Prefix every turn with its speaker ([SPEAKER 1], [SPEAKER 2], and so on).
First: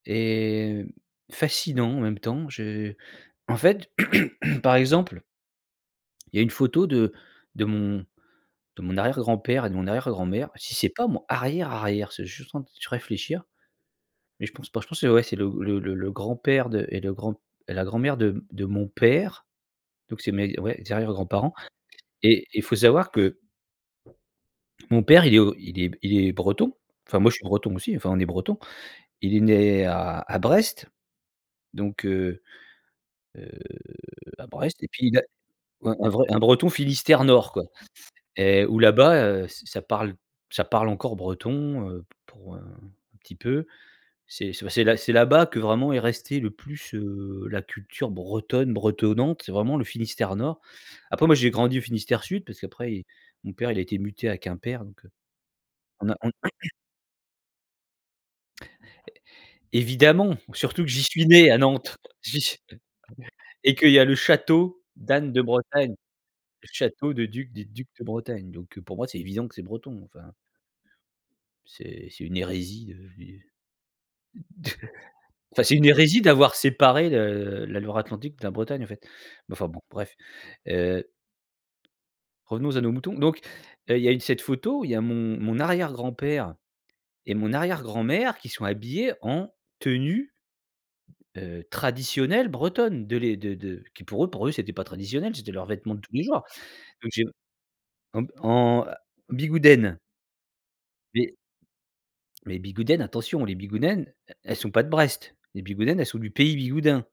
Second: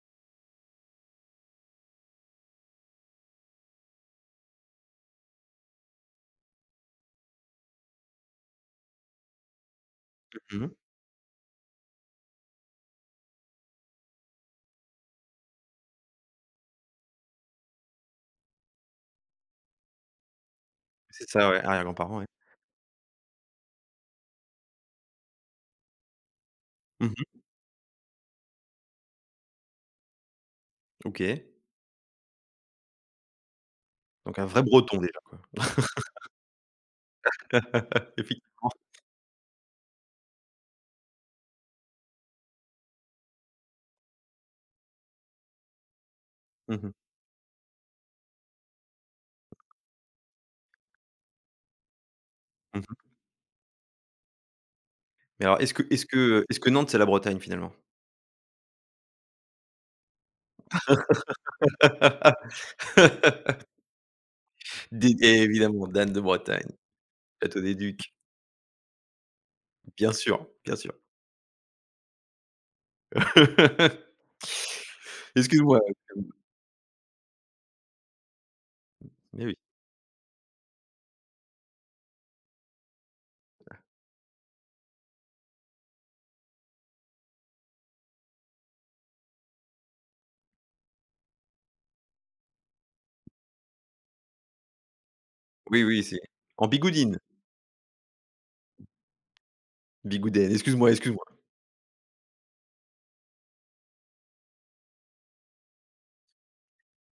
[SPEAKER 1] Et fascinant en même temps. Je en fait par exemple il y a une photo de de mon de mon arrière-grand-père, et de mon arrière-grand-mère.
[SPEAKER 2] Mmh mh.
[SPEAKER 1] Si c'est pas mon arrière arrière, je suis juste en train de réfléchir, mais je pense pas. Je pense c'est ouais, c'est le le le grand-père de et de grand et la grand-mère de m de mon père, donc c'est mes ouais, arrières
[SPEAKER 2] C'est ça
[SPEAKER 1] grands-parents,
[SPEAKER 2] ouais, arrière grand-parent, ouais.
[SPEAKER 1] et il faut savoir que mon père il est o il est b il est breton.
[SPEAKER 2] Mmh
[SPEAKER 1] Enfin
[SPEAKER 2] mh.
[SPEAKER 1] moi je suis breton aussi, enfin on est bretons. Il est né à à Brest,
[SPEAKER 2] OK.
[SPEAKER 1] donc heu heu,
[SPEAKER 2] Donc un
[SPEAKER 1] à
[SPEAKER 2] vrai
[SPEAKER 1] Brest et
[SPEAKER 2] breton,
[SPEAKER 1] puis il
[SPEAKER 2] déjà,
[SPEAKER 1] a
[SPEAKER 2] quoi.
[SPEAKER 1] un un vrai un breton Finistère nord quoi
[SPEAKER 2] Évidemment.
[SPEAKER 1] et où là bas, heu, ça ça parle ça parle encore breton, heu, pour, heu, un petit peu. C'est c'est bah, c'est là-bas que vraiment est restée le
[SPEAKER 2] Mmh mh.
[SPEAKER 1] plus, heu, la culture bretonne bretonnante. C'est vraiment le Finistère nord. Après moi j'ai grandi au Finistère sud parce
[SPEAKER 2] Mmh
[SPEAKER 1] qu'après
[SPEAKER 2] mh.
[SPEAKER 1] i mon père il a été muté à Quimper donc heu,
[SPEAKER 2] Mais alors, est-ce que est-ce
[SPEAKER 1] on a on
[SPEAKER 2] que est-ce que Nantes, c'est la Bretagne, finalement?
[SPEAKER 1] É évidemment! Surtout que j'y suis né à Nantes! J'y s et qu'il y a le château
[SPEAKER 2] Dé évidemment,
[SPEAKER 1] d'Anne-de-Bretagne,
[SPEAKER 2] d'Anne de Bretagne,
[SPEAKER 1] le château de duc
[SPEAKER 2] château
[SPEAKER 1] des
[SPEAKER 2] des
[SPEAKER 1] ducs de
[SPEAKER 2] ducs.
[SPEAKER 1] Bretagne donc heu, pour moi, c'est évident que c'est breton,
[SPEAKER 2] Bien
[SPEAKER 1] enfin.
[SPEAKER 2] sûr, bien sûr.
[SPEAKER 1] C'est c'est une hérésie, heu, de d' enfin c'est
[SPEAKER 2] Excuse-moi,
[SPEAKER 1] une
[SPEAKER 2] heu,
[SPEAKER 1] hérésie
[SPEAKER 2] terrible.
[SPEAKER 1] d'avoir séparé le la Loire-Atlantique de la Bretagne en fait,
[SPEAKER 2] Mais
[SPEAKER 1] mais
[SPEAKER 2] oui.
[SPEAKER 1] enfin bon bref, heu revenons à nos moutons, donc heu, il y a eu cette photo, il y a mon mon arrière grand père et mon arrière grand mère qui sont habillés en tenue heu, traditionnelle bretonne, de les de de qui pour eux pour eux, c'était pas traditionnel, c'était leurs
[SPEAKER 2] Oui,
[SPEAKER 1] vêtements de
[SPEAKER 2] oui,
[SPEAKER 1] tous
[SPEAKER 2] c'est,
[SPEAKER 1] les jours,
[SPEAKER 2] en
[SPEAKER 1] donc
[SPEAKER 2] Bigoudine.
[SPEAKER 1] j'ai en en bigoudène
[SPEAKER 2] Bigoudène, excuse-moi excuse-moi.
[SPEAKER 1] et Les bigoudènes, attention, les bigoudènes, elles sont pas de Brest. Les bigoudènes, elles sont du pays Bigoudin.